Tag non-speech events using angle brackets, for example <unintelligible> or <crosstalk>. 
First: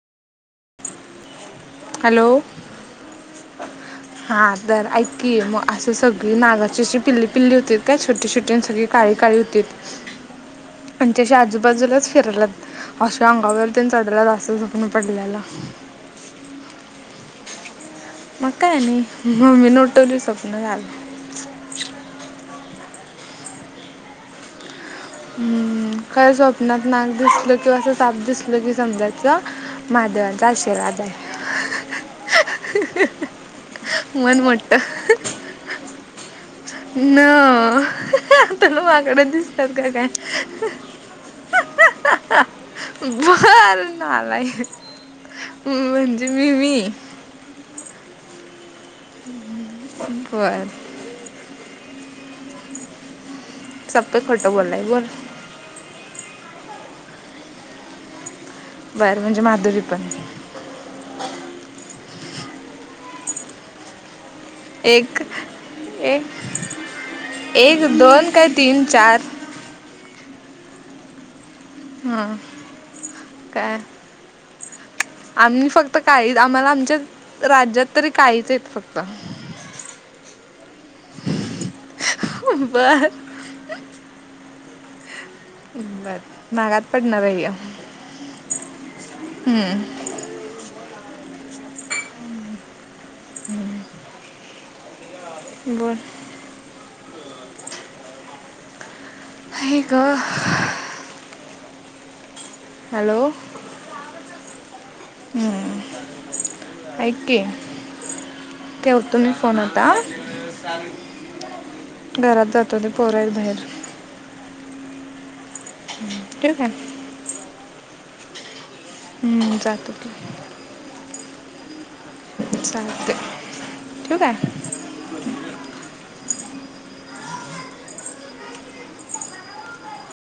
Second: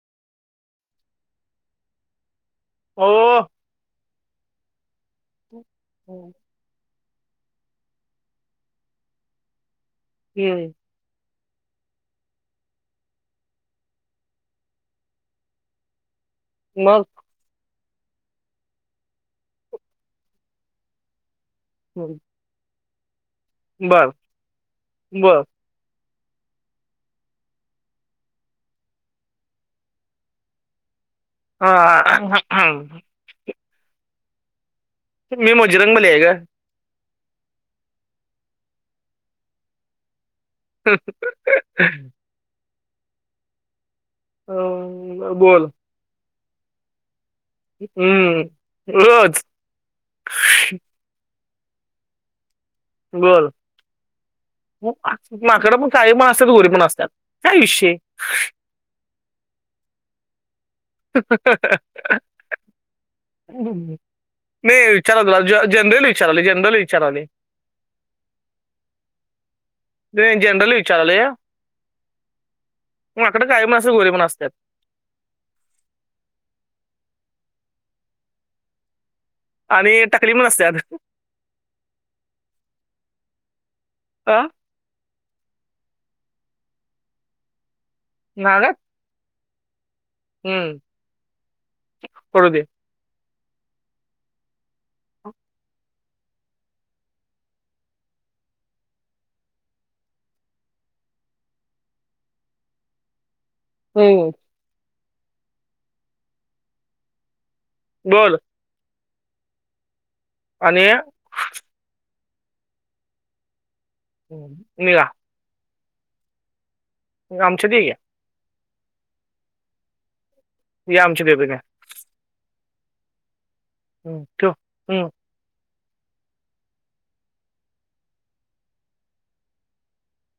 Hello हो. हा तर ऐक मग असं सगळी नागाची श पिल्ली पिल्ली होती काय छोटी छोटी सगळे का काळी होती ह आणि त्याशी आजूबाजूलाच फिरलात अशा अंगावरती चढला जा अस जखमी पडल्याला मग मग काय नाही मममी नोठवली स्वप्न झाल हम् बर ब हम् काय स्वप्नात नाक दिसल किंवा असं साप दिसल कि समजायचं मादवचाशिलाद आहे ह हा मन मोट्टा मीमजिरंगबली आहे का न आता माकड दिसतात का काय ह भर नालाय बोल म्हणजे मी मी हम्म रज बर बोल सतत खोटं बोललाय बोल माकड पण काही म असतात गोरी पण असतात काय विषय बरं म्हणजे माधुरी पण हम् नाही एक विचाराला जनरली ए विचाराले जनरली विचाराले एक दोन काय तीन चार जनरली विचारल या हां मग अकडे काही पण काय अस गोले पण असतात आम्ही फक्त काही आम्हाला आमच्या राज्यात तरी काहीच आहेत फक्त आणि टकली पणसतत बर आ बर नागात पडणार आहे मला हम्म हम्म करू दे हम् बन ह का हॅलो हो हम्म ऐके बोल ठेवतो मी फोन आता आणि घरात जातो ते पोर हाहीत बाहेर हम् निवा <unintelligible> ठेऊ काय आमच्या ते आहे <unintelligible> जातक <unintelligible> या आमचे घे <unintelligible> काय <unintelligible> सांगते हम ठेव हम् <unintelligible>